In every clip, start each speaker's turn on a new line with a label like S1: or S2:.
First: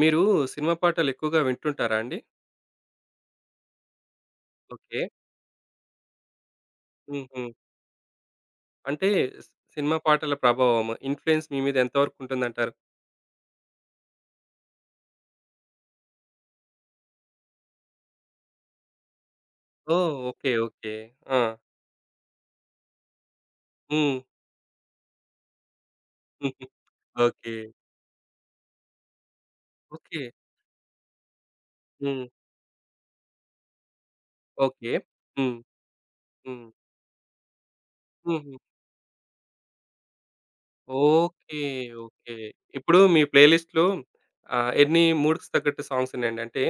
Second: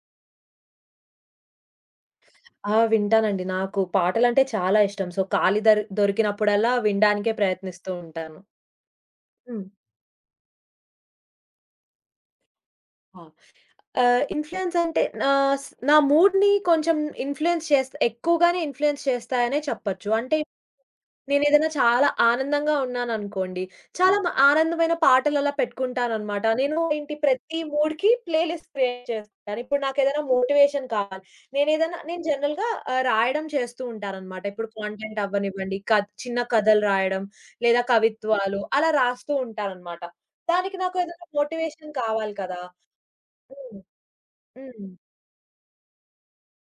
S1: మీరు సినిమా పాటలెక్కువగా వింటుంటారా అండి?
S2: ఆ! వింటానండి. నాకు పాటలంటే చాలా
S1: ఓకే.
S2: ఇష్టం. సో, ఖాళీ దొరికినప్పుడల్లా వినడానికే
S1: హుహు.
S2: ప్రయత్నిస్తూ ఉంటాను.
S1: అంటే సి
S2: హ్మ్.
S1: సినిమా పాటల ప్రభావం, ఇన్‌ఫ్లూయెన్స్ మీ మీద ఎంత వరకు ఉంటుందంటారు?
S2: ఆ! ఇన్‌ఫ్లూయెన్స్ అంటే నా మూడ్‌ని కొంచెం ఇన్‌ఫ్లూయెన్స్ చేస్తా ఎక్కువగానే ఇన్‌ఫ్లూయెన్స్ చేస్తాయనే చెప్పొచ్చు.
S1: ఓహ్!
S2: అంటే
S1: ఓకే. ఓకే. ఆ!
S2: నేనేదైనా చాలా ఆనందంగా ఉన్నాననుకోండి, చాలా
S1: హ్మ్.
S2: ఆనందమైన పాటలలా పెట్టుకుంటాననమాట. నేను ఏంటి
S1: ఓకే.
S2: ప్రతి మూడ్‌కి ప్లే లిస్ట్ క్రియేట్ చేస్తాను. ఇప్పుడు నాకేదైనా
S1: ఓకే.
S2: మోటివేషన్ కావాలి, నేను
S1: హ్మ్.
S2: జనరల్‌గా రాయడం చేస్తూ ఉంటాననమాట. ఇప్పుడు
S1: ఓకే.
S2: కాంటెంట్
S1: హ్మ్.
S2: అవ్వనివ్వండి, చిన్న
S1: హ్మ్.
S2: కథలు రాయడం, లేదా
S1: హుహు.
S2: కవిత్వాలు అలా రాస్తూ ఉంటాననమాట. దానికి నాకు ఏదైనా
S1: ఓకే.
S2: మోటివేషన్ కావాలి
S1: ఓకే.
S2: కదా!
S1: ఇప్పుడు మీ ప్లే
S2: హ్మ్.
S1: లిస్ట్‌లో
S2: హ్మ్.
S1: ఎన్ని మూడ్‌కి తగ్గట్టు సాంగ్స్ ఉన్నాయండి? అంటే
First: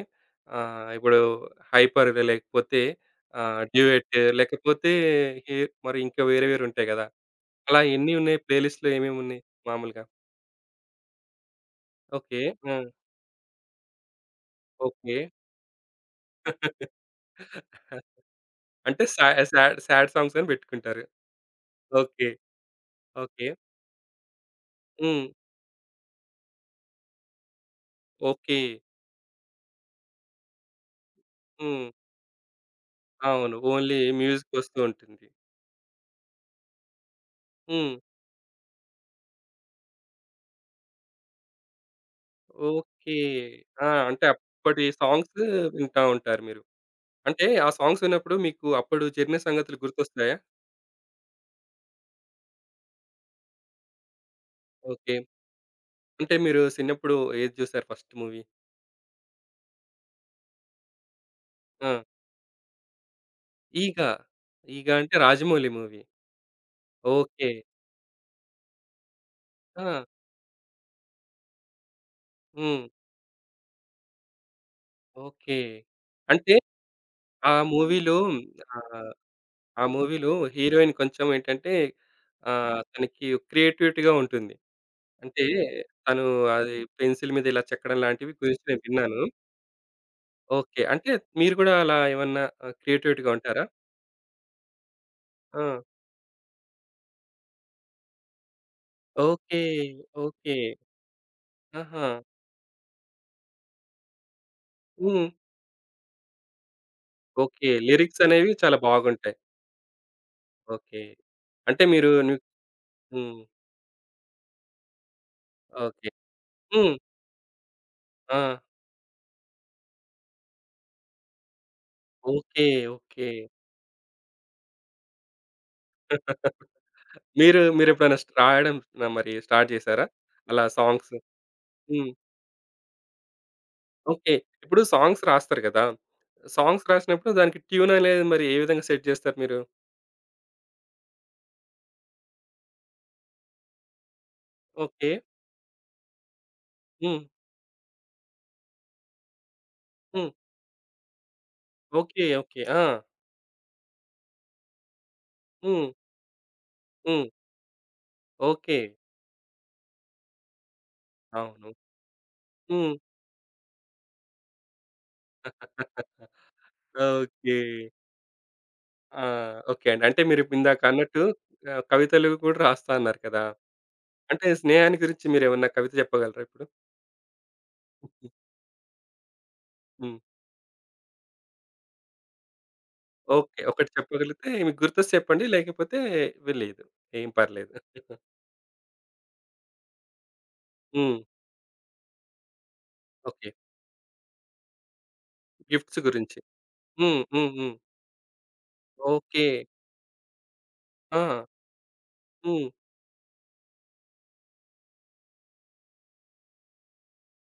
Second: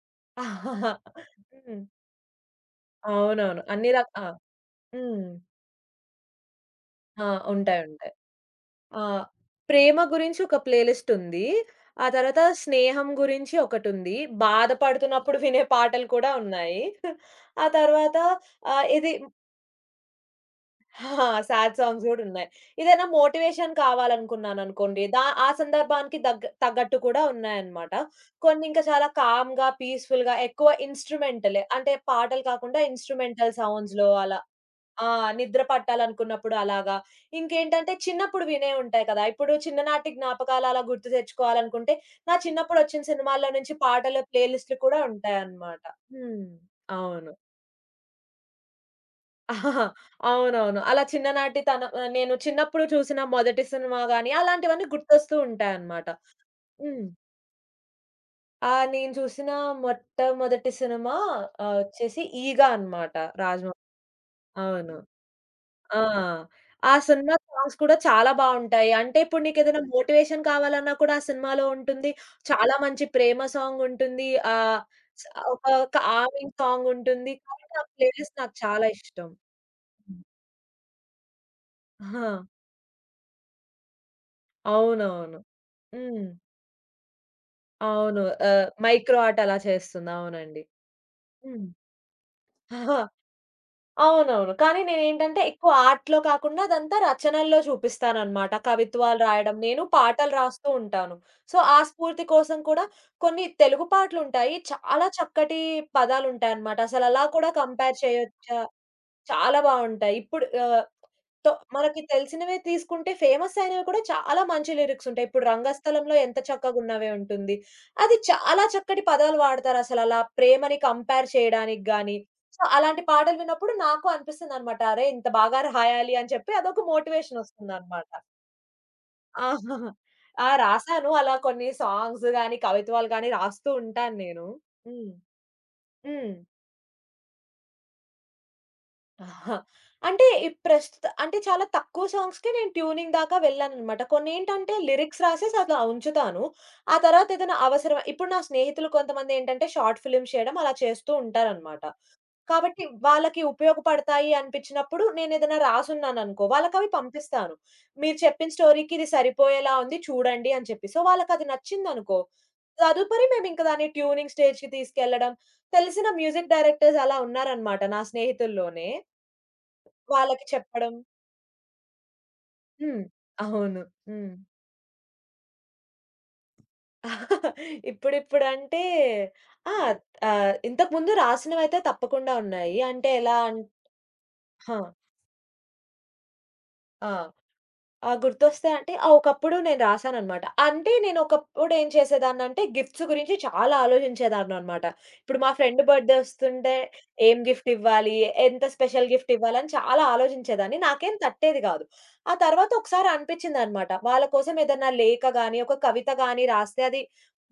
S2: హ్మ్.
S1: ఇప్పుడు 'హైపర్' లేకపోతే
S2: అవునవును. అన్ని
S1: 'డ్యూయెట్'
S2: రకా ఆ!
S1: లేకపోతే
S2: హ్మ్.
S1: హి మరి ఇంకా వేరే వేరే ఉంటాయి గదా!
S2: ఆ!
S1: అలా
S2: ఉంటాయి. ఉంటాయి.
S1: ఎన్ని ఉన్నాయి? ప్లే లిస్ట్‌లో
S2: ఆ!
S1: ఏమేమున్నాయి
S2: 'ప్రేమ'
S1: మామూలుగా?
S2: గురించి ఒక ప్లే లిస్ట్ ఉంది. ఆ
S1: ఓకే.
S2: తర్వాత
S1: ఆ!
S2: 'స్నేహం' గురించి ఒకటుంది.
S1: ఓకే.
S2: బాధపడుతున్నప్పుడు వినే పాటలు కూడా ఉన్నాయి. ఆ తర్వాత ఆహ్,
S1: అంటే
S2: ఇది
S1: సాడ్ సాడ్ సాంగ్స్ అని పెట్టుకుంటారు.
S2: ఆ! సాడ్ సాంగ్స్ గూడా
S1: ఓకే.
S2: ఉన్నాయి. ఏదైనా
S1: ఓకే.
S2: మోటివేషన్ కావాలనుకున్నాననుకోండి,
S1: హ్మ్.
S2: ఆ సందర్భానికి తగ్గట్టు కూడా ఉన్నాయన్నమాట.
S1: ఓకే.
S2: కొన్ని ఇంకా చాలా కామ్‌గా, పీస్‌ఫుల్‌గా ఎక్కువ ఇన్‌స్ట్రుమెంటలే.
S1: హ్మ్.
S2: అంటే పాటలు కాకుండా ఇన్‌స్ట్రుమెంటల్
S1: అవును. ఓన్లీ
S2: సౌండ్స్‌లో అలా.
S1: మ్యూజిక్ వస్తూ
S2: ఆ!
S1: ఉంటుంది.
S2: నిద్ర పట్టాలనుకున్నప్పుడు అలాగా.
S1: హ్మ్.
S2: ఇంకేంటంటే చిన్నప్పుడు వినే ఉంటాయి కదా! ఇప్పుడు చిన్ననాటి జ్ఞాపకాలు అలా గుర్తు తెచ్చుకోవాలనుకుంటే, నా చిన్నప్పుడొచ్చిన
S1: ఓకే.
S2: సినిమాల్లో నుంచి
S1: ఆ!
S2: పాటలు,
S1: అంటే
S2: ప్లే లిస్ట్‌లు
S1: అప్పటి
S2: కూడా
S1: సాంగ్స్
S2: ఉంటాయన్నమాట.
S1: వింటా ఉంటారు
S2: హ్మ్.
S1: మీరు.
S2: అవును.
S1: అంటే ఆ సాంగ్స్ విన్నప్పుడు మీకు అప్పుడు జరిగిన సంగతులు
S2: ఆహాహా!
S1: గుర్తొస్తాయా?
S2: అవునవును. అలా చిన్ననాటి తన ఆహ్, నేను చిన్నప్పుడు చూసిన మొదటి సినిమా గాని, అలాంటివన్నీ
S1: ఓకే.
S2: గుర్తొస్తూ ఉంటాయన్నమాట.
S1: అంటే మీరు
S2: హ్మ్.
S1: చిన్నప్పుడు ఏది చూసారు ఫస్ట్ మూవీ?
S2: ఆ! నేను చూసిన మొట్టమొదటి సినిమా
S1: ఆ!
S2: వచ్చేసి 'ఈగ' అన్నమాట. రాజమౌళి
S1: 'ఈగ.' 'ఈగ'
S2: అవును.
S1: అంటే రాజమౌళి
S2: ఆ!
S1: మూవీ.
S2: ఆ సినిమా
S1: ఓకే.
S2: సాంగ్స్ కూడా చాలా బావుంటాయి. అంటే ఇప్పుడు నీకేదైనా
S1: ఆ!
S2: మోటివేషన్ కావాలన్నా కూడా ఆ సినిమాలో ఉంటుంది. చాలా
S1: హ్మ్.
S2: మంచి ప్రేమ సాంగ్ ఉంటుంది. ఆహ్, స్
S1: ఓకే.
S2: ఒక కామింగ్
S1: అంటే
S2: సాంగ్ ఉంటుంది.
S1: ఆ
S2: కాబట్టి ఆ
S1: మూవీలో
S2: ప్లేలిస్ట్ నాకు చాలా
S1: ఆహ్,
S2: ఇష్టం.
S1: ఆ మూవీలో హీరోయిన్ కొంచెం ఏంటంటే
S2: ఆ!
S1: తనకి క్రియేటివిటీగా ఉంటుంది.
S2: అవునవును.
S1: అంటే తను
S2: హ్మ్.
S1: అది పెన్సిల్ మీద ఇలా చెక్కడం
S2: అవును.
S1: లాంటివి గురించి నేను
S2: మైక్రో
S1: విన్నాను.
S2: ఆర్ట్ అలా చేస్తుంది. అవునండి.
S1: ఓకే. అంటే మీరు గూడా అలా ఏమన్నా
S2: హ్మ్.
S1: క్రియేటివిటీగా ఉంటారా?
S2: అవునవును. కానీ నేనేంటంటే
S1: ఆ!
S2: ఎక్కువ ఆర్ట్‌లో కాకుండా అదంతా రచనల్లో చూపిస్తాననమాట. కవిత్వాలు రాయడం.
S1: ఓకే.
S2: నేను పాటలు
S1: ఓకే.
S2: రాస్తూ ఉంటాను. సో, ఆ
S1: ఆహా!
S2: స్ఫూర్తి కోసం కూడా కొన్ని తెలుగు పాటలుంటాయి. చాలా
S1: హ్మ్.
S2: చక్కటి పదాలుంటాయనమాట. అసలలా కూడా
S1: ఓకే.
S2: కంపేర్
S1: లిరిక్స్ అనేవి
S2: చేయొచ్చా?
S1: చాలా బాగుంటాయి.
S2: చాలా బావుంటాయి. ఇప్పుడు ఆహ్,
S1: ఓకే.
S2: తో
S1: అంటే
S2: మనకి
S1: మీరు ను
S2: తెలిసినవే తీసుకుంటే
S1: హ్మ్.
S2: ఫేమస్ అయినవి కూడా చాలా మంచి లిరిక్స్ ఉంటాయి. ఇప్పుడు
S1: ఓకే.
S2: 'రంగస్థలంలో ఎంత
S1: హ్మ్.
S2: చక్కగున్నావే' ఉంటుంది. అది
S1: ఆ!
S2: చాలా చక్కటి పదాలు వాడతారసలు అలా ప్రేమని కంపేర్ చేయడానికి గాని. So,
S1: okay.
S2: అలాంటి
S1: ఓకే.
S2: పాటలు విన్నప్పుడు నాకు అనిపిస్తుందనమాట. అరే! ఇంత బాగా రాయాలి అని చెప్పి అదొక మోటివేషన్
S1: మీరు
S2: వస్తుందనమాట.
S1: మీరెప్పుడైనా రాయడం న మరి
S2: ఆ!
S1: స్టార్ట్ చేశారా?
S2: ఆ!
S1: అలా
S2: రాసాను
S1: సాంగ్స్?
S2: అలా కొన్ని
S1: హ్మ్.
S2: సాంగ్స్ గాని, కవిత్వాలు గాని రాస్తూ ఉంటాను
S1: ఓకే.
S2: నేను.
S1: ఇప్పుడు
S2: హ్మ్.
S1: సాంగ్స్ రాస్తారు కదా!
S2: హ్మ్.
S1: సాంగ్స్ రాసినప్పుడు దానికి ట్యూన్ అనేది మరి ఏ విధంగా సెట్ చేస్తారు
S2: ఆహా!
S1: మీరు?
S2: అంటే ఈ ప్రస్తుత అంటే చాలా తక్కువ సాంగ్స్‌కే నేను ట్యూనింగ్ దాకా వెళ్ళాననమాట. కొన్నేంటంటే
S1: ఓకే.
S2: లిరిక్స్ రాసేసి అలా ఉంచుతాను. ఆ
S1: హ్మ్.
S2: తర్వాత ఏదైనా అవసరం ఇప్పుడు నా స్నేహితులు కొంతమందేంటంటే షార్ట్ ఫిల్మ్స్
S1: హ్మ్.
S2: చేయడం అలా చేస్తూ ఉంటారనమాట.
S1: ఓకే. ఓకే.
S2: కాబట్టి
S1: ఆ!
S2: వాళ్ళకి ఉపయోగపడతాయి అనిపించినప్పుడు నేనేదైనా
S1: హ్మ్.
S2: రాసున్నాననుకో వాళ్ళకవి
S1: హ్మ్.
S2: పంపిస్తాను. మీరు చెప్పిన
S1: ఓకే.
S2: స్టోరీకి ఇది సరిపోయేలా ఉంది చూడండి అని చెప్పి. సో, వాళ్ళకది
S1: అవును.
S2: నచ్చిందనుకో
S1: హ్మ్.
S2: తదుపరి మేమింక దాన్ని ట్యూనింగ్ స్టేజ్‌కి తీసుకెళ్లడం. తెలిసిన మ్యూజిక్ డైరెక్టర్స్ అలా
S1: ఓకే.
S2: ఉన్నారనమాట నా స్నేహితుల్లోనే.
S1: ఆ! ఓకే అండి. అంటే మీరు
S2: వాళ్ళకి
S1: ఇందాక
S2: చెప్పడం.
S1: అన్నట్టు కవితలు కూడా రాస్తా
S2: హ్మ్.
S1: అన్నారు కదా!
S2: అవును. హ్మ్.
S1: అంటే స్నేహానికి గురించి మీరేమన్నా కవిత చెప్పగలరా ఇప్పుడు?
S2: ఇప్పుడిప్పుడంటే ఆ!
S1: హ్మ్.
S2: ఇంతకుముందు రాసినవైతే తప్పకుండా ఉన్నాయి. అంటే ఎలా అన్
S1: ఓకే. ఒకటి చెప్పగలిగితే
S2: ఆ!
S1: మీకు గుర్తొస్తే చెప్పండి. లేకపోతే లేదు.
S2: ఆ!
S1: ఏం పర్లేదు.
S2: ఆ! గుర్తొస్తాయి అంటే ఆ! ఒకప్పుడు నేను రాసాననమాట. అంటే నేను
S1: హ్మ్.
S2: ఒకప్పుడు ఏం చేసేదాన్నంటే గిఫ్ట్స్ గురించి
S1: ఓకే.
S2: చాలా ఆలోచించేదాన్ననమాట. ఇప్పుడు మా ఫ్రెండ్
S1: గిఫ్ట్స్
S2: బర్త్‌డే
S1: గురించి.
S2: వస్తుంటే
S1: హ్మ్.
S2: ఏం
S1: హ్మ్.
S2: గిఫ్ట్
S1: హ్మ్.
S2: ఇవ్వాలి? ఎంత స్పెషల్ గిఫ్ట్
S1: ఓకే.
S2: ఇవ్వాలి? అని చాలా ఆలోచించేదాన్ని. నాకేం
S1: ఆ!
S2: తట్టేది కాదు. ఆ
S1: హ్మ్.
S2: తర్వాత ఒకసారి అనిపించిందనమాట. వాళ్ళ కోసం ఏదన్నా లేఖ గాని, ఒక కవిత గాని రాస్తే అది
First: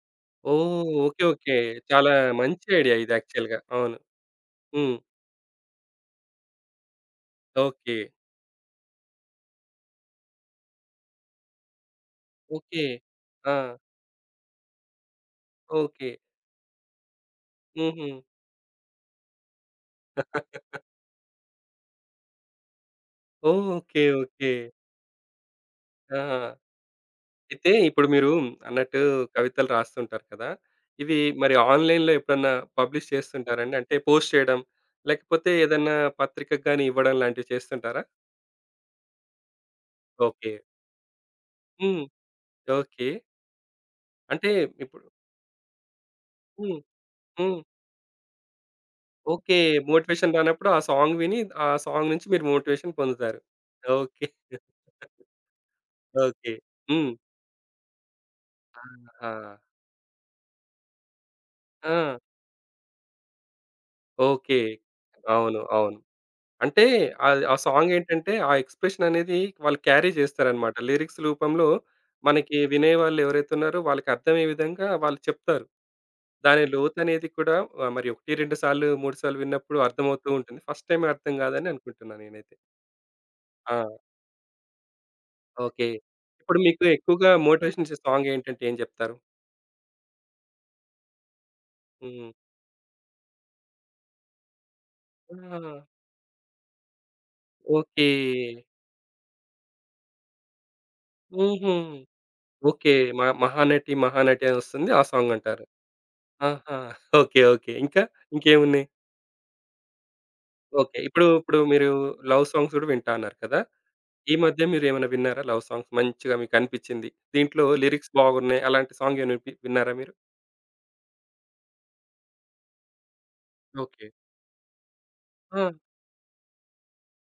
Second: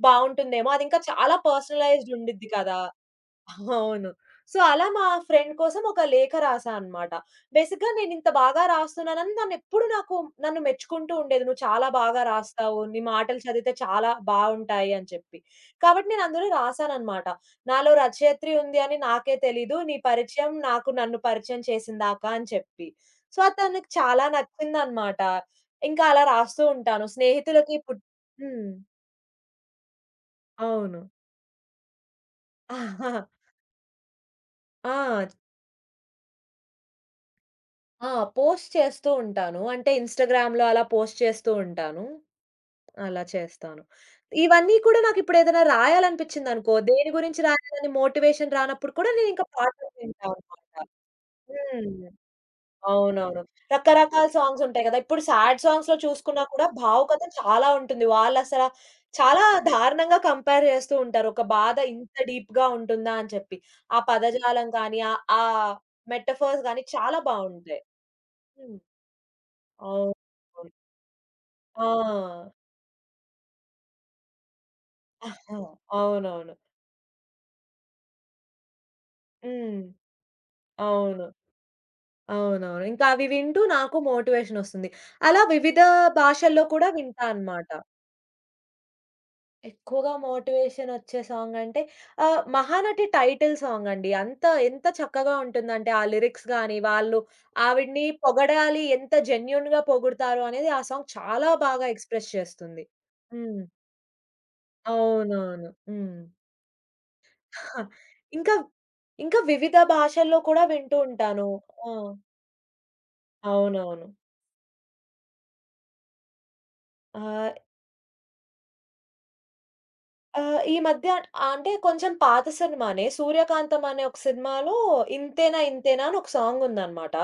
S2: బావుంటుందేమో!
S1: ఓహ్!
S2: అది ఇంకా
S1: ఓకే.
S2: చాలా
S1: ఓకే.
S2: పర్సనలైజ్డ్
S1: చాలా
S2: ఉండిద్ది
S1: మంచి
S2: కదా!
S1: ఐడియా ఇది యాక్చువల్‌గా. అవును.
S2: అవును. సో, అలా
S1: హ్మ్.
S2: మా ఫ్రెండ్ కోసం ఒక లేఖ రాసా అనమాట. బేసిక్‌గా
S1: ఓకే.
S2: నేనింత బాగా రాస్తున్నానని నన్నెప్పుడు నాకు నన్ను మెచ్చుకుంటూ ఉండేది. "నువ్వు చాలా బాగా రాస్తావు.
S1: ఓకే.
S2: నీ మాటలు
S1: ఆ!
S2: చదివితే చాలా బావుంటాయి" అని చెప్పి. కాబట్టి
S1: ఓకే.
S2: నేను అందులో రాసాననమాట. "నాలో
S1: హుహు.
S2: రచయిత్రి ఉంది అని నాకే తెలీదు. నీ
S1: ఓహ్!
S2: పరిచయం నాకు నన్ను పరిచయం చేసిందాక" అని చెప్పి. సో, అది తనకి
S1: ఓకే.
S2: చాలా
S1: ఓకే.
S2: నచ్చిందనమాట. ఇంకా
S1: ఆ!
S2: అలా రాస్తూ ఉంటాను.
S1: అయితే
S2: స్నేహితులకి పుట్
S1: ఇప్పుడు మీరు
S2: హ్మ్.
S1: అన్నట్టు కవితలు రాస్తుంటారు కదా!
S2: అవును.
S1: ఇవి మరి ఆన్‌లైన్‌లో ఎప్పుడన్నా పబ్లిష్
S2: ఆహా.
S1: చేస్తుంటారండి? అంటే పోస్ట్ చేయడం,
S2: ఆ!
S1: లేకపోతే ఏదన్నా పత్రికకు గాని ఇవ్వడం లాంటివి చేస్తుంటారా?
S2: ఆ! పోస్ట్ చేస్తూ ఉంటాను. అంటే
S1: ఓకే.
S2: ఇన్‌స్టాగ్రామ్‌లో అలా పోస్ట్ చేస్తూ
S1: హ్మ్.
S2: ఉంటాను.
S1: ఓకే.
S2: అలా చేస్తాను.
S1: అంటే
S2: ఇవన్నీ కూడా
S1: ఇప్పుడు
S2: నాకిప్పుడేదైనా రాయాలనిపిచ్చిందనుకో,
S1: హ్మ్.
S2: దేని గురించి
S1: హ్మ్.
S2: రాయాలని మోటివేషన్ రానప్పుడు కూడా నేనింకా
S1: ఓకే.
S2: పాటలు వింటా
S1: మోటివేషన్ రానప్పుడు
S2: అనమాట.
S1: ఆ సాంగ్ విని, ఆ
S2: హ్మ్.
S1: సాంగ్ నుంచి మీరు మోటివేషన్ పొందుతారు.
S2: అవునవును. రకరకాల
S1: ఓకే.
S2: సాంగ్స్ ఉంటాయి గదా! ఇప్పుడు సాడ్ సాంగ్స్‌లో చూసుకున్నా
S1: ఓకే.
S2: కూడా
S1: హ్మ్.
S2: భావుకత చాలా ఉంటుంది. చాలా
S1: ఆహా!
S2: దారుణంగా కంపేర్ చేస్తూ ఉంటారు. ఒక బాధ ఇంత
S1: ఆ!
S2: డీప్‌గా ఉంటుందా అని చెప్పి. ఆ
S1: ఓకే.
S2: పదజాలం కానీ, ఆ ఆ
S1: అవును. అవును.
S2: మెటఫర్స్ గానీ
S1: అంటే
S2: చాలా
S1: ఆ
S2: బావుంటాయి.
S1: సాంగ్ ఏంటంటే, ఆ
S2: హ్మ్.
S1: ఎక్స్‌ప్రెషన్ అనేది వాళ్ళు క్యారీ
S2: అవునవును.
S1: చేస్తారనమాట. లిరిక్స్ రూపంలో
S2: ఆ!
S1: మనకి వినేవాళ్ళు ఎవరైతే ఉన్నారో వాళ్ళకి అర్థమయ్యే విధంగా వాళ్ళు
S2: ఆహా,
S1: చెప్తారు.
S2: అవునవును.
S1: దాని లోతనేది కూడా మరి 1, 2 సార్లు, 3 సార్లు విన్నప్పుడు
S2: హ్మ్.
S1: అర్థమవుతూ ఉంటుంది. ఫస్ట్ టైమ్
S2: అవును.
S1: అర్థం కాదని అనుకుంటున్నా నేనైతే.
S2: అవునవును. ఇంకా అవి వింటూ
S1: ఆ!
S2: నాకు మోటివేషన్ ఒస్తుంది. అలా వివిధ
S1: ఓకే. ఇప్పుడు
S2: భాషల్లో
S1: మీకు
S2: కూడా వింటా
S1: ఎక్కువగా
S2: అన్నమాట.
S1: మోటివేషన్ ఇచ్చే సాంగ్ ఏంటంటే ఏం చెప్తారు?
S2: ఎక్కువగా మోటివేషనొచ్చే సాంగంటే
S1: హ్మ్.
S2: 'మహానటి' టైటిల్ సాంగండి. ఎంత చక్కగా
S1: ఆ!
S2: ఉంటుందంటే, ఆ లిరిక్స్ గాని, వాళ్ళు ఆవిడని
S1: ఓకే.
S2: పొగడాలి, ఎంత జెన్యూన్‌గా పొగుడుతారు అనేది ఆ సాంగ్ చాలా
S1: హుహు.
S2: బాగా ఎక్స్‌ప్రెస్ చేస్తుంది.
S1: ఓకే.
S2: హ్మ్.
S1: 'మహానటి మహానటి' అని వస్తుంది. ఆ సాంగ్ అంటారు.
S2: అవునవును. హ్మ్.
S1: ఆహా! ఓకే. ఓకే. ఇంకా?
S2: ఇంకా,
S1: ఇంకేమున్నాయి?
S2: ఇంకా వివిధ భాషల్లో కూడా వింటూ
S1: ఓకే. ఇప్పుడు,
S2: ఉంటాను.
S1: ఇప్పుడు మీరు
S2: ఆ!
S1: లవ్ సాంగ్స్ గూడా వింటా అన్నారు కదా!
S2: అవునవును.
S1: ఈ మధ్య మీరేమైనా విన్నారా లవ్ సాంగ్స్ మంచిగా మీకనిపిచ్చింది?
S2: ఆహ్
S1: దీంట్లో లిరిక్స్ బాగున్నాయి. అలాంటి సాంగ్ ఏమైనా విన్నారా మీరు?
S2: ఆహ్, ఈ మధ్య ఆ- అంటే కొంచెం పాత సినిమానే 'సూర్యకాంతం' అనే
S1: ఓకే.
S2: ఒక సినిమాలో 'ఇంతేనా
S1: ఆ!
S2: ఇంతేనా' అని ఒక సాంగ్ ఉందనమాట.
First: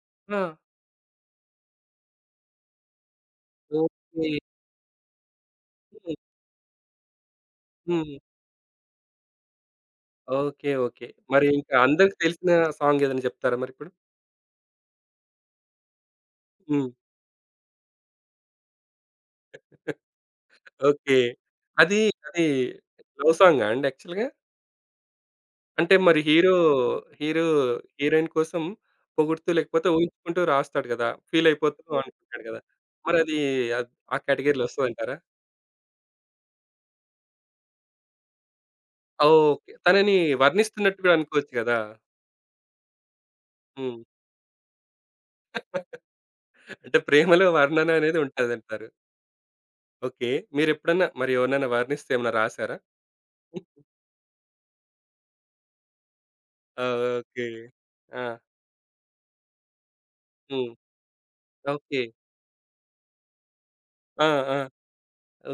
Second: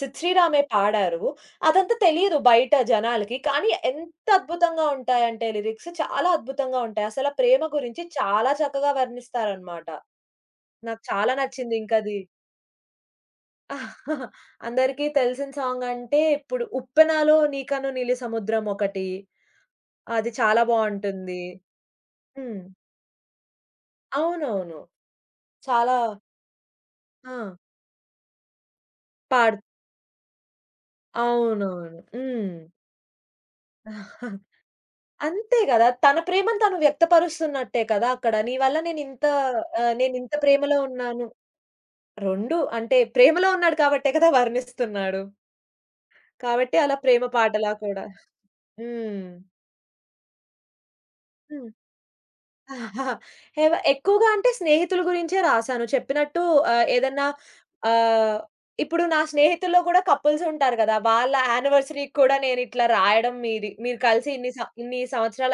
S2: సిద్
S1: ఆ!
S2: శ్రీరామే పాడారు. అదంతా తెలీదు బయట జనాలకి. కానీ ఎంత
S1: ఓకే.
S2: అద్భుతంగా ఉంటాయంటే లిరిక్స్
S1: హ్మ్.
S2: చాలా అద్భుతంగా ఉంటాయి. అసల ప్రేమ గురించి
S1: హ్మ్.
S2: చాలా చక్కగా వర్ణిస్తారనమాట.
S1: ఓకే.
S2: నాకు
S1: ఓకే.
S2: చాలా
S1: మరి
S2: నచ్చింది
S1: ఇంకా అందరికి
S2: ఇంకది.
S1: తెలిసిన సాంగ్ ఏదైనా జెప్తారా మరిప్పుడు?
S2: అందరికీ తెలిసిన సాంగ్ అంటే ఇప్పుడు
S1: హ్మ్.
S2: 'ఉప్పెనలో నీకన్ను నీలి సముద్రం' ఒకటి. అది చాలా
S1: ఓకే.
S2: బావుంటుంది.
S1: అది అది
S2: హ్మ్.
S1: లవ్ సాంగా అండి యాక్చువల్‌గా?
S2: అవునవును.
S1: అంటే
S2: చాలా
S1: మరి హీరో,
S2: ఆ!
S1: హీరో హీరోయిన్ కోసం పొగుడుతూ
S2: పాడు
S1: లేకపోతే ఊహించుకుంటూ రాస్తాడు గదా! ఫీల్ అయిపోతూ
S2: అవునవును.
S1: అనుకుంటాడు
S2: హ్మ్.
S1: గదా! మరది అద్ ఆ కేటగరీ‌లో వస్తదంటారా?
S2: అంతే గదా! తన ప్రేమను తను వ్యక్తపరుస్తున్నట్టే కదా! అక్కడ. నీ వల్ల నేనింత
S1: ఓకే.
S2: ఆహ్,
S1: తనని
S2: నేనింత ప్రేమలో
S1: వర్ణిస్తున్నట్టు గూడా
S2: ఉన్నాను.
S1: అనుకోవచ్చు గదా!
S2: 2 అంటే ప్రేమలో ఉన్నాడు
S1: హ్మ్.
S2: కాబట్టే కదా! వర్ణిస్తున్నాడు. కాబట్టి అలా
S1: అంటే
S2: ప్రేమ
S1: ప్రేమలో
S2: పాటలా
S1: వర్ణన
S2: కూడా.
S1: అనేది ఉంటదంటారు.
S2: హ్మ్.
S1: ఓకే. మీరెప్పుడన్నా మరి ఎవరినైనా వర్ణిస్తే ఏమన్నా రాసారా?
S2: ఎక్కువగా అంటే స్నేహితుల గురించే రాసాను. చెప్పినట్టు
S1: ఆ!
S2: ఆహ్, ఏదన్నా
S1: ఓకే. ఆ!
S2: ఆహ్, ఇప్పుడు నా స్నేహితుల్లో కూడా కపుల్స్
S1: హ్మ్.
S2: ఉంటారు గదా! వాళ్ళ
S1: ఓకే.
S2: యానివర్సరీకి కూడా నేనిట్లా రాయడం మీది మీరు
S1: ఆ!
S2: కలిసి
S1: ఆ!
S2: ఇన్ని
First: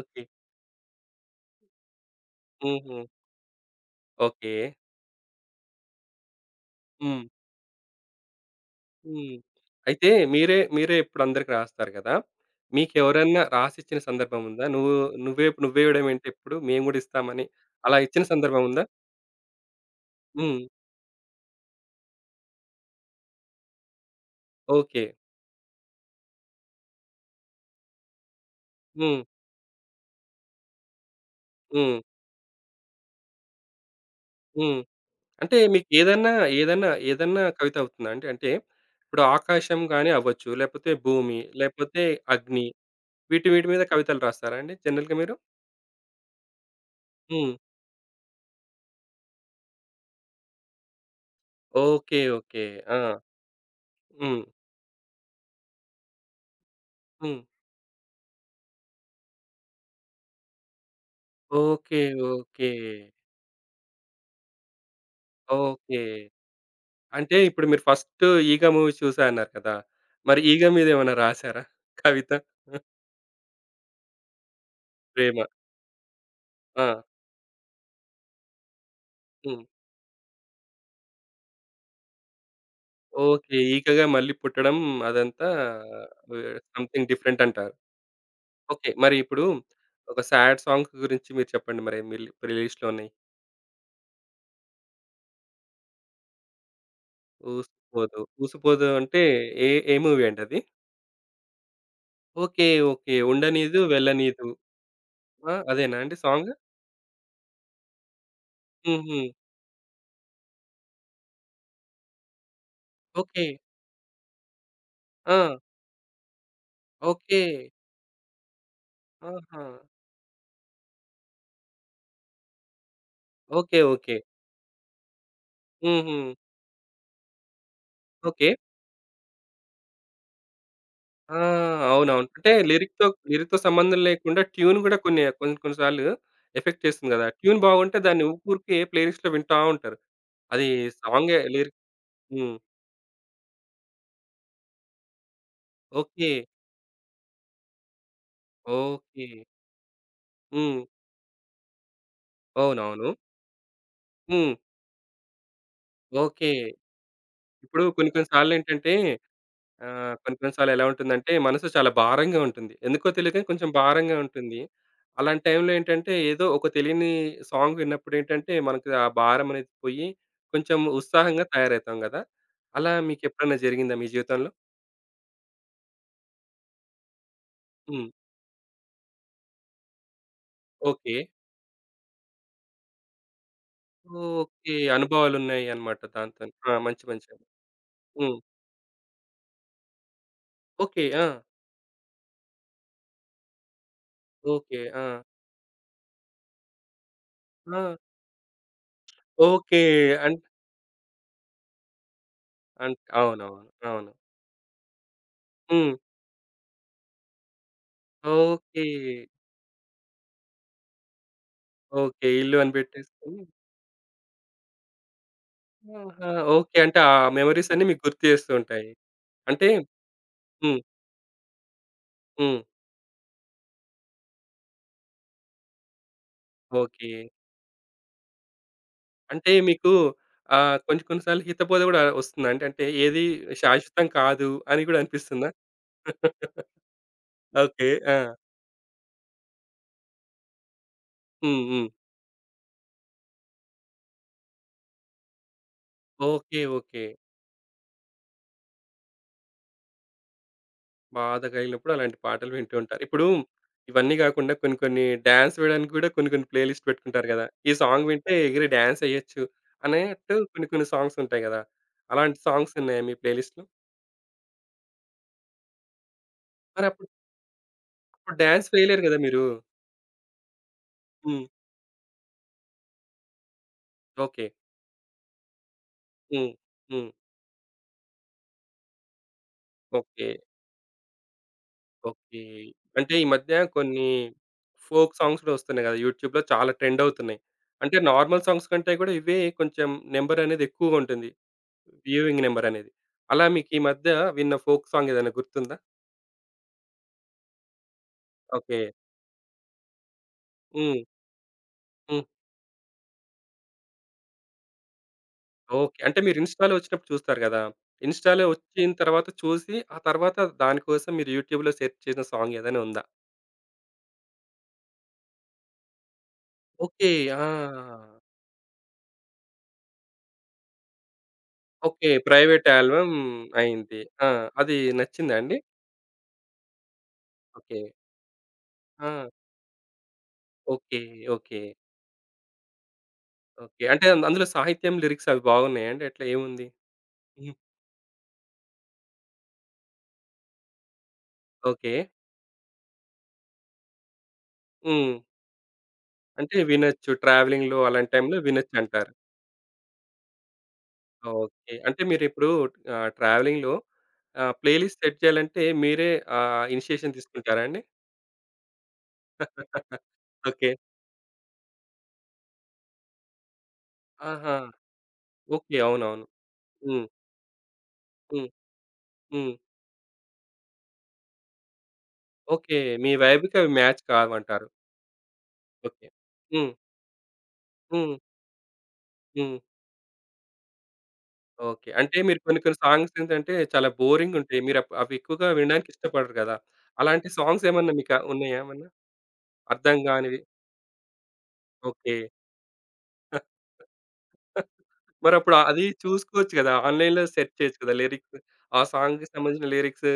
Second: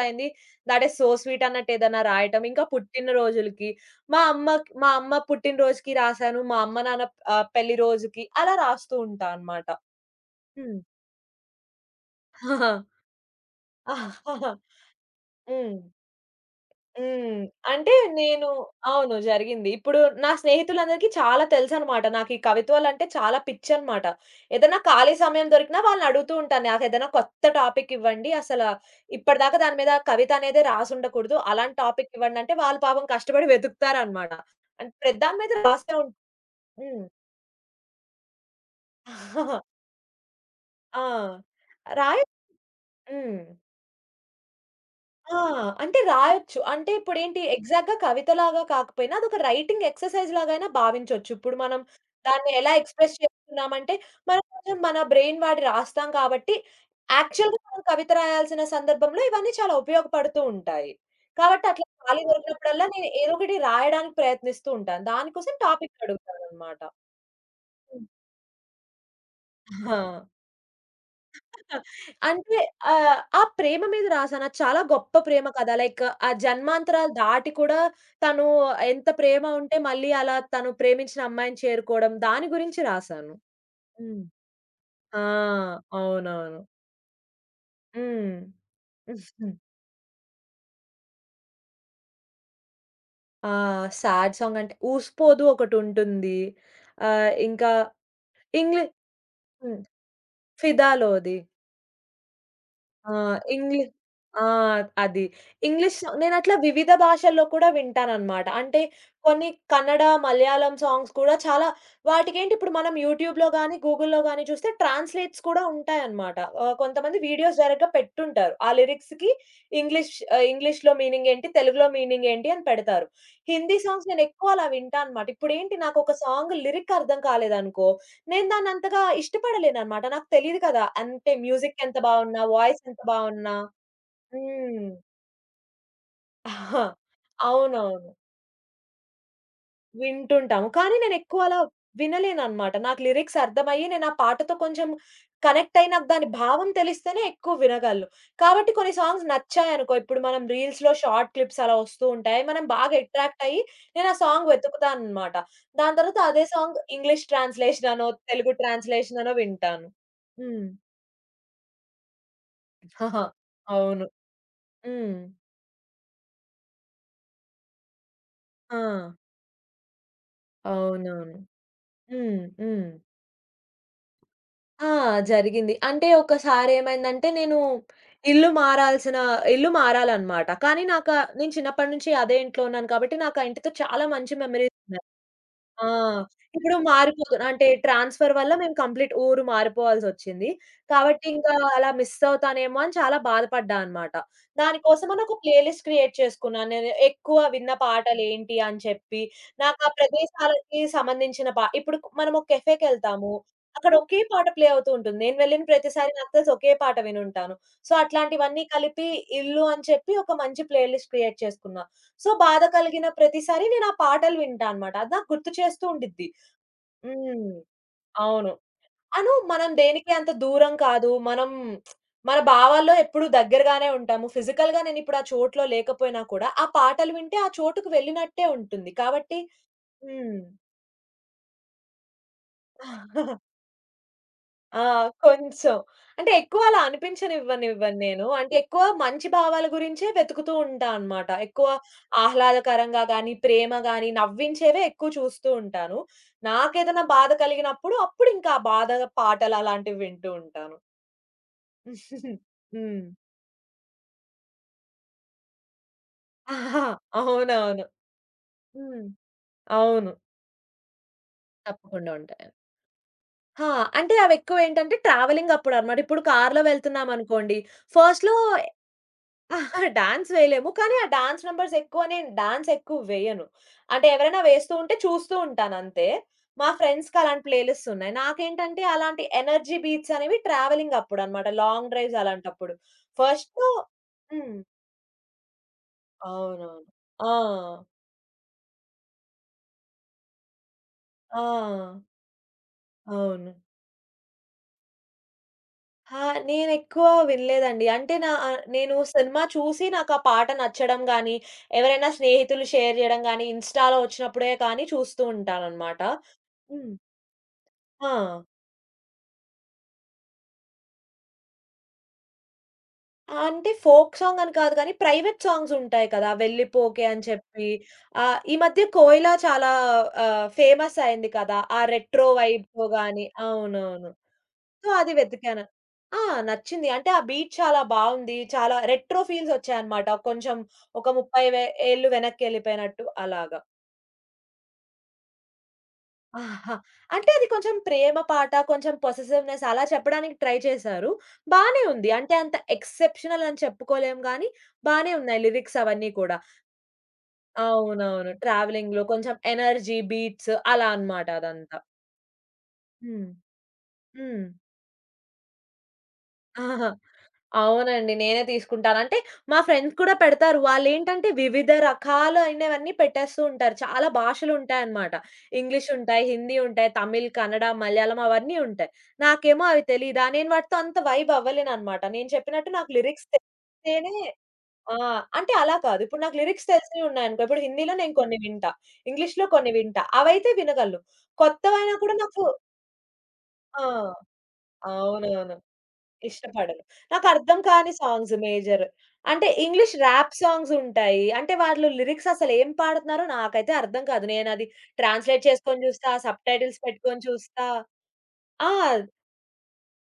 S1: okay.
S2: That is so sweet అన్నట్టు ఏదైనా రాయటం. ఇంకా
S1: హుహు.
S2: పుట్టినరోజులకి,
S1: ఓకే.
S2: మా అమ్మ పుట్టినరోజుకి రాసాను. మా అమ్మ, నాన్న
S1: హ్మ్.
S2: పెళ్లి రోజుకి అలా రాస్తూ ఉంటా
S1: హ్మ్.
S2: అన్నమాట.
S1: అయితే మీరే,
S2: హ్మ్.
S1: మీరే ఇప్పుడు అందరికి రాస్తారు కదా! మీకెవరన్నా రాసిచ్చిన సందర్భం ఉందా? నువ్వే
S2: హ్మ్.
S1: నువ్వే ఇవ్వడమేంటి ఎప్పుడు మేము గూడా
S2: హ్మ్.
S1: ఇస్తామని
S2: అంటే
S1: అలా ఇచ్చిన
S2: నేను
S1: సందర్భం ఉందా?
S2: అవును. జరిగింది. ఇప్పుడు నా
S1: హ్మ్.
S2: స్నేహితులందరికీ చాలా తెలుసనమాట. నాకీ కవిత్వాలంటే చాలా పిచ్చనమాట. ఏదన్నా
S1: ఓకే.
S2: ఖాళీ సమయం దొరికినా వాళ్ళనడుగుతూ ఉంటాను. నాకేదైనా కొత్త టాపిక్ ఇవ్వండి.
S1: హ్మ్.
S2: ఇప్పటిదాకా దాని మీద కవిత అనేదే రాసుండకూడదు. అలాంటి
S1: హ్మ్.
S2: టాపిక్ ఇవ్వండంటే వాళ్ళు పాపం కష్టపడి వెతుకుతారనమాట.
S1: హ్మ్.
S2: అంటే ప్రతి దాని మీద
S1: అంటే
S2: రాసే ఉం
S1: మీకేదన్నా, ఏదన్నా, ఏదన్నా
S2: హ్మ్.
S1: ఏదన్నా కవిత అవుతుందా అండి? అంటే ఇప్పుడు ఆకాశం గాని అవ్వచ్చు, లేకపోతే
S2: ఆ!
S1: భూమి, లేకపోతే
S2: రాయ
S1: అగ్ని
S2: హ్మ్.
S1: వీటి వీటి మీద కవితలు రాస్తారా అండి జనరల్‌గా మీరు?
S2: ఆ! అంటే రాయొచ్చు. అంటే ఇప్పుడేంటి
S1: హ్మ్.
S2: ఎగ్జాక్ట్‌గా కవితలాగా కాకపోయినా అదొక రైటింగ్ ఎక్సర్‌సైజ్ లాగైనా భావించొచ్చు. ఇప్పుడు మనం
S1: ఓకే.
S2: దాన్ని
S1: ఓకే.
S2: ఎలా
S1: ఆ!
S2: ఎక్స్‌ప్రెస్ చేస్తున్నామంటే,
S1: హ్మ్.
S2: మనం కొంచెం మన బ్రెయిన్ వాడి రాస్తాం కాబట్టి,
S1: హ్మ్.
S2: యాక్చువల్‌గా మనం కవిత రాయాల్సిన సందర్భంలో ఇవన్నీ చాలా ఉపయోగపడుతూ ఉంటాయి. కాబట్టి అట్లా
S1: ఓకే.
S2: ఖాళీ
S1: ఓకే.
S2: దొరికినప్పుడల్లా నేను ఏదో ఒకటి రాయడానికి ప్రయత్నిస్తూ ఉంటాను. దానికోసం
S1: ఓకే.
S2: టాపిక్ అడుగుతాననమాట.
S1: అంటే ఇప్పుడు మీరు
S2: హ్మ్.
S1: ఫస్ట్ 'ఈగ' మూవీ చూసా అన్నారు కదా!
S2: ఆ!
S1: మరి 'ఈగ' మీద ఏమైనా రాసారా? కవిత?
S2: అంటే ఆ ప్రేమ మీద రాసాను. అది చాలా గొప్ప
S1: ప్రేమ.
S2: ప్రేమ కథ. లైక్ ఆ
S1: ఆ!
S2: జన్మాంతరాలు దాటి కూడా తను ఎంత ప్రేమ
S1: హ్మ్.
S2: ఉంటే మళ్ళీ అలా తను ప్రేమించిన అమ్మాయిని చేరుకోవడం. దాని గురించి రాసాను.
S1: ఓకే. ఈకగా
S2: హ్మ్.
S1: మళ్ళీ పుట్టడం
S2: ఆ!
S1: అదంతా వే
S2: అవునవును.
S1: సంథింగ్ డిఫరెంట్ అంటారు.
S2: హ్మ్.
S1: ఓకే. మరి ఇప్పుడు ఒక సాడ్ సాంగ్ గురించి మీరు చెప్పండి మరి మీ ప్లేలిస్ట్‌లో ఉన్నాయి.
S2: ఆ! సాడ్ సాంగ్ అంటే 'ఊసిపోదు' ఒకటుంటుంది. ఆహ్, ఇంకా
S1: 'ఊసుపోదు.'
S2: ఇంగ్లీ
S1: 'ఊసుపోదు' అంటే ఏ
S2: హ్మ్.
S1: ఏ మూవీ అండి అది?
S2: 'ఫిదాలో'ది.
S1: ఓకే.
S2: ఆ!
S1: ఓకే.
S2: ఇంగ్లీ
S1: ఉండనీదు
S2: ఆ!
S1: వెళ్ళనీదు.
S2: అది.
S1: ఆ!
S2: ఇంగ్లీష్
S1: అదేనా
S2: సా
S1: అండి సాంగ్?
S2: నేనట్లా వివిధ భాషల్లో కూడా వింటాననమాట. అంటే
S1: హుహు.
S2: కొన్ని కన్నడ, మలయాళం సాంగ్స్ కూడా చాలా వాటికేంటి ఇప్పుడు మనం
S1: ఓకే.
S2: యూట్యూబ్‌లో గానీ, గూగుల్‌లో గానీ చూస్తే ట్రాన్స్లేట్స్
S1: ఆ!
S2: కూడా ఉంటాయనమాట. కొంతమంది
S1: ఓకే.
S2: వీడియోస్ డైరెక్ట్‌గా పెట్టుంటారు. ఆ లిరిక్స్‌కి
S1: ఆహా!
S2: ఇంగ్లీష్ ఇంగ్లీష్‌లో మీనింగేంటి, తెలుగులో మీనింగేంటి అని పెడతారు. హిందీ
S1: ఓకే.
S2: Songs
S1: okay.
S2: నేనెక్కువ అలా వింటా అనమాట. ఇప్పుడేంటి నాకొక
S1: హుహు.
S2: సాంగ్ లిరిక్ అర్థం కాలేదనుకో నేను
S1: ఓకే.
S2: దాన్నంతగా ఇష్టపడలేదనమాట. నాకు తెలీదు కదా! అంటే
S1: ఆ!
S2: మ్యూజిక్ ఎంత
S1: అవునవును.
S2: బావున్నా,
S1: అంటే
S2: వాయిస్ ఎంత
S1: లిరిక్‌తో
S2: బావున్నా
S1: లిరిక్‌తో సంబంధం లేకుండా ట్యూన్
S2: హ్మ్.
S1: గూడా కొన్ని కొన్ని కొన్ని సార్లు
S2: ఆహా!
S1: ఎఫెక్ట్ చేస్తుంది గదా! ట్యూన్ బాగుంటే
S2: అవునవును.
S1: దాన్ని ఊకూరికే ప్లేలిస్ట్‌లో వింటా ఉంటారు.
S2: వింటుంటాము.
S1: అది
S2: కానీ
S1: సాంగే
S2: నేనెక్కువ అలా
S1: లిరిక్ హ్మ్.
S2: వినలేననమాట. నాకు లిరిక్స్ అర్థమయ్యి నేను ఆ పాటతో కొంచెం కనెక్ట్ అయ్యి నాకు దాని
S1: ఓకే.
S2: భావం తెలిస్తేనే ఎక్కువ వినగలను. కాబట్టి కొన్ని సాంగ్స్
S1: ఓకే.
S2: నచ్చాయనుకో, ఇప్పుడు మనం
S1: హ్మ్.
S2: రీల్స్‌లో షార్ట్ క్లిప్స్ అలా వస్తూ ఉంటాయి. మనం బాగా
S1: అవునవును.
S2: అట్రాక్ట్ అయ్యి నేను ఆ సాంగ్
S1: హ్మ్.
S2: వెతుకుతాననమాట. దాని తర్వాత అదే
S1: ఓకే.
S2: సాంగ్ ఇంగ్లీష్
S1: ఇప్పుడు
S2: ట్రాన్స్‌లేషన్ అనో,
S1: కొన్ని కొన్ని
S2: తెలుగు
S1: సార్లేంటంటే
S2: ట్రాన్స్‌లేషన్ అనో వింటాను.
S1: ఆ! కొన్ని కొన్ని
S2: హ్మ్.
S1: సార్లు ఎలా ఉంటుందంటే, మనసు చాలా భారంగా ఉంటుంది. ఎందుకో
S2: ఆహా!
S1: తెలియదు కానీ కొంచెం
S2: అవును.
S1: భారంగా ఉంటుంది.
S2: హ్మ్.
S1: అలాంటి టైంలో ఏంటంటే, ఏదో ఒక తెలియని సాంగ్ విన్నప్పుడేంటంటే,
S2: ఆ!
S1: మనకు ఆ భారం అనేది పోయి, కొంచెం
S2: అవునవును.
S1: ఉత్సాహంగా తయారవుతాం గదా!
S2: హ్మ్. హ్మ్.
S1: అలా మీకెప్పుడైనా జరిగిందా మీ జీవితంలో?
S2: ఆ! జరిగింది. అంటే ఒకసారేమైందంటే నేను
S1: హ్మ్.
S2: ఇల్లు మారాల్సిన ఇల్లు మారాలనమాట. కానీ
S1: ఓకే.
S2: నేను చిన్నప్పటి నుంచి అదే ఇంట్లో ఉన్నాను కాబట్టి నాకు ఆ ఇంటితో చాలా మంచి మెమరీస్
S1: ఓకే.
S2: ఉన్నాయి.
S1: అనుభవాలున్నాయి
S2: ఆ!
S1: అన్నమాట దాంతోని.
S2: ఇప్పుడు
S1: ఆ! మంచి
S2: మారిపోతు
S1: మంచిది.
S2: అంటే ట్రాన్స్‌ఫర్
S1: హ్మ్.
S2: వల్ల మేము కంప్లీట్ ఊరు మారిపోవాల్సొచ్చింది.
S1: ఓకే.
S2: కాబట్టి
S1: ఆ!
S2: ఇంకా అలా మిస్ అవుతానేమో అని చాలా బాధపడ్డా అనమాట.
S1: ఓకే. ఆ!
S2: దానికోసమని ఒక ప్లే లిస్ట్ క్రియేట్ చేసుకున్నాను. నేను ఎక్కువ విన్న
S1: ఆ!
S2: పాటలేంటి అని చెప్పి, నాకు
S1: ఓకే.
S2: ఆ
S1: అన్
S2: ప్రదేశాలకి సంబంధించిన ఇప్పుడు మనం ఒక
S1: అన్
S2: కేఫేకెళ్తాము.
S1: అవునవును.
S2: అక్కడ
S1: అవును.
S2: ఒకే పాట ప్లే అవుతూ ఉంటుంది. నేను వెళ్ళిన
S1: హ్మ్.
S2: ప్రతిసారి నాకు తెలిసి ఒకే పాట వినుంటాను. సో, అట్లాంటివన్నీ
S1: ఓకే.
S2: కలిపి ఇల్లు అని చెప్పి ఒక మంచి ప్లే లిస్ట్ క్రియేట్ చేసుకున్నా.
S1: ఓకే.
S2: సో,
S1: ఇల్లు
S2: బాధ
S1: అని
S2: కలిగిన
S1: పెట్టేసుకొని
S2: ప్రతిసారి నేనా పాటలు వింటా అనమాట. అది నాకు గుర్తు చేస్తూ ఉండిద్ది.
S1: ఆహా! ఓకే. అంటే ఆ
S2: హ్మ్.
S1: మెమోరీస్ అన్నీ మీకు గుర్తు
S2: అవును.
S1: చేస్తూ ఉంటాయి. అంటే
S2: మనం దేనికి అంత దూరం
S1: హ్మ్.
S2: కాదు. మనం మన
S1: హ్మ్.
S2: భావాల్లో ఎప్పుడూ దగ్గరగానే ఉంటాము. ఫిజికల్‌గా నేనిప్పుడు ఆ చోట్లో లేకపోయినా కూడా, ఆ పాటలు
S1: ఓకే.
S2: వింటే ఆ చోటుకి వెళ్ళినట్టే ఉంటుంది. కాబట్టి
S1: అంటే మీకు
S2: హ్మ్.
S1: కొంచెం కొన్ని సార్లు హితబోధ గూడా వస్తుందా? అంటే అంటే ఏది శాశ్వతం కాదు
S2: ఆ!
S1: అని గూడా అనిపిస్తుందా?
S2: కొంచెం. అంటే ఎక్కువ అలా
S1: ఓకే.
S2: అనిపించనివ్వనివ్వను
S1: ఆ!
S2: నేను. అంటే ఎక్కువ మంచి భావాల గురించే వెతుకుతూ ఉంటా అన్నమాట.
S1: హ్మ్.
S2: ఎక్కువ
S1: హ్మ్.
S2: ఆహ్లాదకరంగా గాని, ప్రేమ గాని, నవ్వించేవే ఎక్కువ చూస్తూ ఉంటాను.
S1: ఓకే.
S2: నాకేదైనా
S1: ఓకే.
S2: బాధ కలిగినప్పుడు అప్పుడింకా ఆ బాధ పాటలు అలాంటివి వింటూ ఉంటాను.
S1: బాధ కలిగినప్పుడు అలాంటి పాటలు వింటూ ఉంటారు.
S2: హ్మ్.
S1: ఇప్పుడు ఇవన్నీ గాకుండా కొన్ని కొన్ని డాన్స్ వేయడానికి గూడా కొన్ని కొన్ని ప్లే
S2: ఆహా!
S1: లిస్ట్ పెట్టుకుంటారు గదా! ఈ
S2: అవునవును.
S1: సాంగ్ వింటే ఎగిరి డాన్స్
S2: హ్మ్.
S1: ఎయొచ్చు
S2: అవును.
S1: అన్నట్టు కొన్ని కొన్ని సాంగ్స్ ఉంటాయి గదా!
S2: తప్పకుండా
S1: అలాంటి
S2: ఉంటాయి.
S1: సాంగ్స్ ఉన్నాయా మీ ప్లే లిస్ట్‌లో?
S2: ఆ! అంటే అవెక్కువేంటంటే ట్రావెలింగ్ అప్పుడన్నమాట. ఇప్పుడు కార్‌లో
S1: మరప్పుడు
S2: వెళ్తున్నామనుకోండి, ఫస్ట్‌లో
S1: ఇప్పుడు డాన్స్ వేయలేరు గదా మీరు.
S2: అహా! డాన్స్ వేయలేము. కానీ ఆ డాన్స్
S1: హ్మ్.
S2: నంబర్స్ ఎక్కువ నేను డాన్స్ ఎక్కువ వేయను. అంటే ఎవరైనా
S1: ఓకే.
S2: వేస్తూ ఉంటే చూస్తూ ఉంటానంతే.
S1: హ్మ్.
S2: మా
S1: హ్మ్.
S2: ఫ్రెండ్స్‌కి అలాంటి ప్లే లిస్ట్స్ ఉన్నాయి. నాకేంటంటే అలాంటి ఎనర్జీ బీట్స్
S1: ఓకే.
S2: అనేవి ట్రావెలింగ్ అప్పుడన్నమాట. Long drives
S1: okay.
S2: అలాంటప్పుడు.
S1: అంటే ఈ మధ్య
S2: ఫస్టు
S1: కొన్ని
S2: హ్మ్.
S1: ఫోక్ సాంగ్స్ గూడా వస్తున్నాయి గదా! యూట్యూబ్‌లో చాలా
S2: అవునవును.
S1: ట్రెండ్
S2: ఆ!
S1: అవుతున్నాయి. అంటే నార్మల్ సాంగ్స్ కంటే గూడా ఇవే కొంచెం నంబర్ అనేది ఎక్కువగా ఉంటుంది.
S2: ఆ!
S1: వ్యూయింగ్ నంబర్ అనేది. అలా
S2: అవును.
S1: మీకు ఈ మధ్య విన్న ఫోక్ సాంగ్ ఏదైనా గుర్తుందా?
S2: ఆ! నేనెక్కువ వినలేదండి. అంటే
S1: ఓకే.
S2: నేను సినిమా చూసి నాకా పాట
S1: హ్మ్.
S2: నచ్చడం గానీ, ఎవరైనా
S1: హ్మ్.
S2: స్నేహితులు షేర్ జేయడం గానీ, ఇన్‌స్టాలో వచ్చినప్పుడే కానీ చూస్తూ
S1: ఓకే.
S2: ఉంటానన్నమాట.
S1: అంటే మీరు ఇన్‌స్టాలో
S2: హ్మ్.
S1: వచ్చినప్పుడు చూస్తారు గదా!
S2: ఆ!
S1: ఇన్‌స్టాలో వచ్చిన తర్వాత చూసి, ఆ తర్వాత దాని కోసం మీరు యూట్యూబ్‌లో సెర్చ్ చేసిన సాంగ్ ఏదైనా ఉందా?
S2: అంటే ఫోక్ సాంగ్ అని కాదు గానీ, ప్రైవేట్ సాంగ్స్ ఉంటాయి కదా! 'వెళ్లిపోకే'
S1: ఓకే.
S2: అని
S1: ఆ!
S2: చెప్పి. ఈ మధ్య కోయిలా చాలా ఫేమస్ అయింది కదా! ఆ
S1: ఓకే.
S2: రెట్రో
S1: ప్రైవేట్
S2: వైబ్‌తో
S1: ఆల్బమ్
S2: గాని
S1: అయింది.
S2: అవునవును.
S1: ఆ! అది
S2: సో, అది
S1: నచ్చిందా అండి?
S2: వెతికాను. ఆ! నచ్చింది. అంటే ఆ బీట్
S1: ఓకే.
S2: చాలా బావుంది. చాలా రెట్రో
S1: ఆ!
S2: ఫీల్స్ వచ్చాయన్నమాట. కొంచెం
S1: ఓకే.
S2: ఒక 30
S1: ఓకే.
S2: వే ఏళ్ళు వెనక్కి ఎళ్ళిపోయినట్టు అలాగా.
S1: ఓకే. అంటే అందులో సాహిత్యం, లిరిక్స్ అవి బాగున్నాయండి? ఎట్లా ఏముంది?
S2: ఆహా! అంటే అది
S1: హ్మ్.
S2: కొంచెం ప్రేమ పాట, కొంచెం పొసెసివ్‌నెస్ అలా చెప్పడానికి ట్రై చేశారు. బానే
S1: ఓకే.
S2: ఉంది. అంటే అంత ఎక్సెప్షనల్ అని చెప్పుకోలేం గానీ, బానే
S1: హ్మ్.
S2: ఉన్నాయి లిరిక్స్ అవన్నీ కూడా.
S1: అంటే వినొచ్చు. ట్రావెలింగ్‌లో అలాంటి
S2: అవునవును.
S1: టైంలో
S2: ట్రావెలింగ్‌లో
S1: వినొచ్చంటారు.
S2: కొంచెం ఎనర్జీ, బీట్స్ అలా అన్నమాట
S1: ఓకే.
S2: అదంతా.
S1: అంటే మీరిప్పుడు
S2: హ్మ్.
S1: ట్రావెలింగ్‌లో ప్లేలిస్ట్ సెట్ చేయాలంటే మీరే
S2: హ్మ్.
S1: ఇనిషియేషన్ తీసుకుంటారా అండి?
S2: అవునండి. నేనే తీసుకుంటాను. అంటే మా ఫ్రెండ్స్ కూడా పెడతారు.
S1: ఓకే.
S2: వాళ్ళేంటంటే వివిధ రకాలైనవన్నీ పెట్టేస్తూ ఉంటారు. చాలా
S1: ఆహా!
S2: భాషలుంటాయన్నమాట.
S1: ఓకే.
S2: ఇంగ్లీష్ ఉంటాయి,
S1: అవునవును.
S2: హిందీ ఉంటాయి,
S1: హ్మ్.
S2: తమిళ్, కన్నడ, మలయాళం
S1: హ్మ్.
S2: అవన్నీ ఉంటాయి.
S1: హ్మ్.
S2: నాకేమో అవి తెలీదా? నేను వాటితో అంత వైబ్ అవ్వలేనన్నమాట. నేను చెప్పినట్టు
S1: ఓకే.
S2: నాకు
S1: మీ
S2: లిరిక్స్
S1: వైబ్‌కి అవి మ్యాచ్
S2: తెలిస్తేనే
S1: కావంటారు.
S2: ఆ! అంటే అలా కాదు.
S1: ఓకే.
S2: ఇప్పుడు నాకు లిరిక్స్
S1: హ్మ్.
S2: తెలిసినవి ఉన్నాయనుకో, ఇప్పుడు హిందీలో నేను
S1: హ్మ్.
S2: కొన్ని వింటా. ఇంగ్లీష్‌లో
S1: హ్మ్.
S2: కొన్ని వింటా. అవైతే వినగలను.
S1: ఓకే.
S2: కొత్తవైనా కూడా
S1: అంటే మీరు
S2: నాకు
S1: కొన్ని కొన్ని సాంగ్స్ ఏంటంటే
S2: ఆ!
S1: చాలా బోరింగుంటాయి. మీరు అవి ఎక్కువగా
S2: అవునవును.
S1: వినడానికి ఇష్టపడరు గదా!
S2: ఇష్టపడను.
S1: అలాంటి
S2: నాకర్థం
S1: సాంగ్స్
S2: కాని
S1: ఏమన్నా మీకా
S2: సాంగ్స్
S1: ఉన్నాయా
S2: మేజర్.
S1: ఏమన్నా?
S2: అంటే ఇంగ్లీష్
S1: అర్థం
S2: ర్యాప్
S1: గానివి.
S2: సాంగ్స్ ఉంటాయి. అంటే వాళ్ళు
S1: ఓకే.
S2: లిరిక్స్ అసలేం పాడుతున్నారో నాకైతే అర్థం కాదు. నేనది ట్రాన్స్‌లేట్
S1: మరప్పుడు
S2: చేసుకొని
S1: అది
S2: చూస్తా,
S1: చూసుకోవచ్చు గదా!
S2: సబ్‌టైటిల్స్ పెట్టుకొని
S1: ఆన్‌లైన్‌లో సెర్చ్
S2: చూస్తా.
S1: చేయొచ్చు కదా! లిరిక్స్.
S2: ఆ!
S1: ఆ సాంగ్‌కి సంబంధించిన లిరిక్స్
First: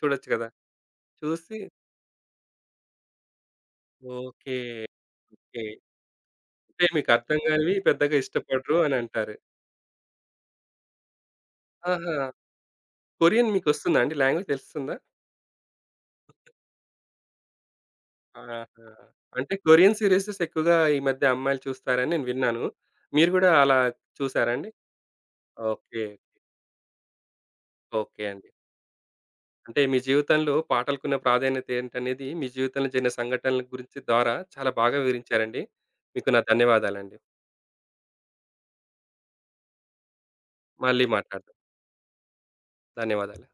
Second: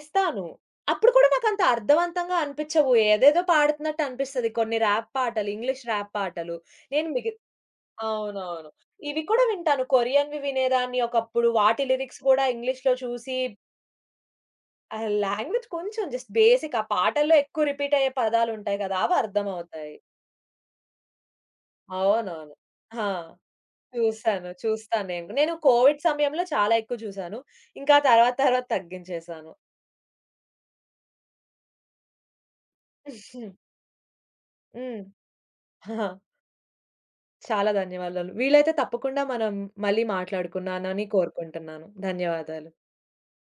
S1: చూడొచ్చు గదా!
S2: అప్పుడు కూడా
S1: చూసి
S2: నాకంత అర్థవంతంగా అనిపిచ్చవు. ఏదేదో పాడుతున్నట్టు అనిపిస్తది.
S1: ఓకే.
S2: కొన్ని ర్యాప్ పాటలు,
S1: ఓకే.
S2: ఇంగ్లీష్ ర్యాప్ పాటలు.
S1: అంటే
S2: నేను
S1: మీకు
S2: మిగి
S1: అర్థం గానివి పెద్దగా
S2: అవునవును.
S1: ఇష్టపడరు అని
S2: ఇవి
S1: అంటారు.
S2: కూడా వింటాను. కొరియన్‌వి వినేదాన్ని ఒకప్పుడు. వాటి లిరిక్స్
S1: ఆహా!
S2: కూడా ఇంగ్లీష్‌లో చూసి
S1: కొరియన్ మీకొస్తుందా అండి? లాంగ్వేజ్ తెలుస్తుందా?
S2: ఆ! లాంగ్వేజ్ కొంచెం జస్ట్ బేసిక్ ఆ పాటల్లో ఎక్కువ రిపీట్ అయ్యే
S1: ఆహా!
S2: పదాలుంటాయి కదా! అవి
S1: అంటే
S2: అర్థమవుతాయి.
S1: కొరియన్ సీరీసెస్ ఎక్కువగా ఈ మధ్య అమ్మాయిలు చూస్తారని నేను
S2: అవునవును.
S1: విన్నాను.
S2: ఆ!
S1: మీరు గూడా అలా
S2: చూసాను.
S1: చూసారా అండి?
S2: చూస్తాను నేను. నేను కోవిడ్
S1: ఓకే.
S2: సమయంలో చాలా ఎక్కువ చూసాను. ఇంకా
S1: ఓకే
S2: తర్వాత
S1: అండి.
S2: తర్వాత తగ్గించేసాను.
S1: అంటే మీ జీవితంలో పాటలకున్న ప్రాధాన్యత ఏంటనేది మీ జీవితంలో జరిగిన సంఘటనల గురించి ద్వారా చాలా బాగా
S2: హ్మ్.
S1: వివరించారండి.
S2: ఆ!
S1: మీకు నా ధన్యవాదాలండి.
S2: చాలా ధన్యవాదాలు. వీలైతే తప్పకుండా మనం మళ్ళీ మాట్లాడుకున్నానని
S1: మళ్ళీ మాట్లాడదాం.
S2: కోరుకుంటున్నాను. ధన్యవాదాలు.
S1: ధన్యవాదాలు.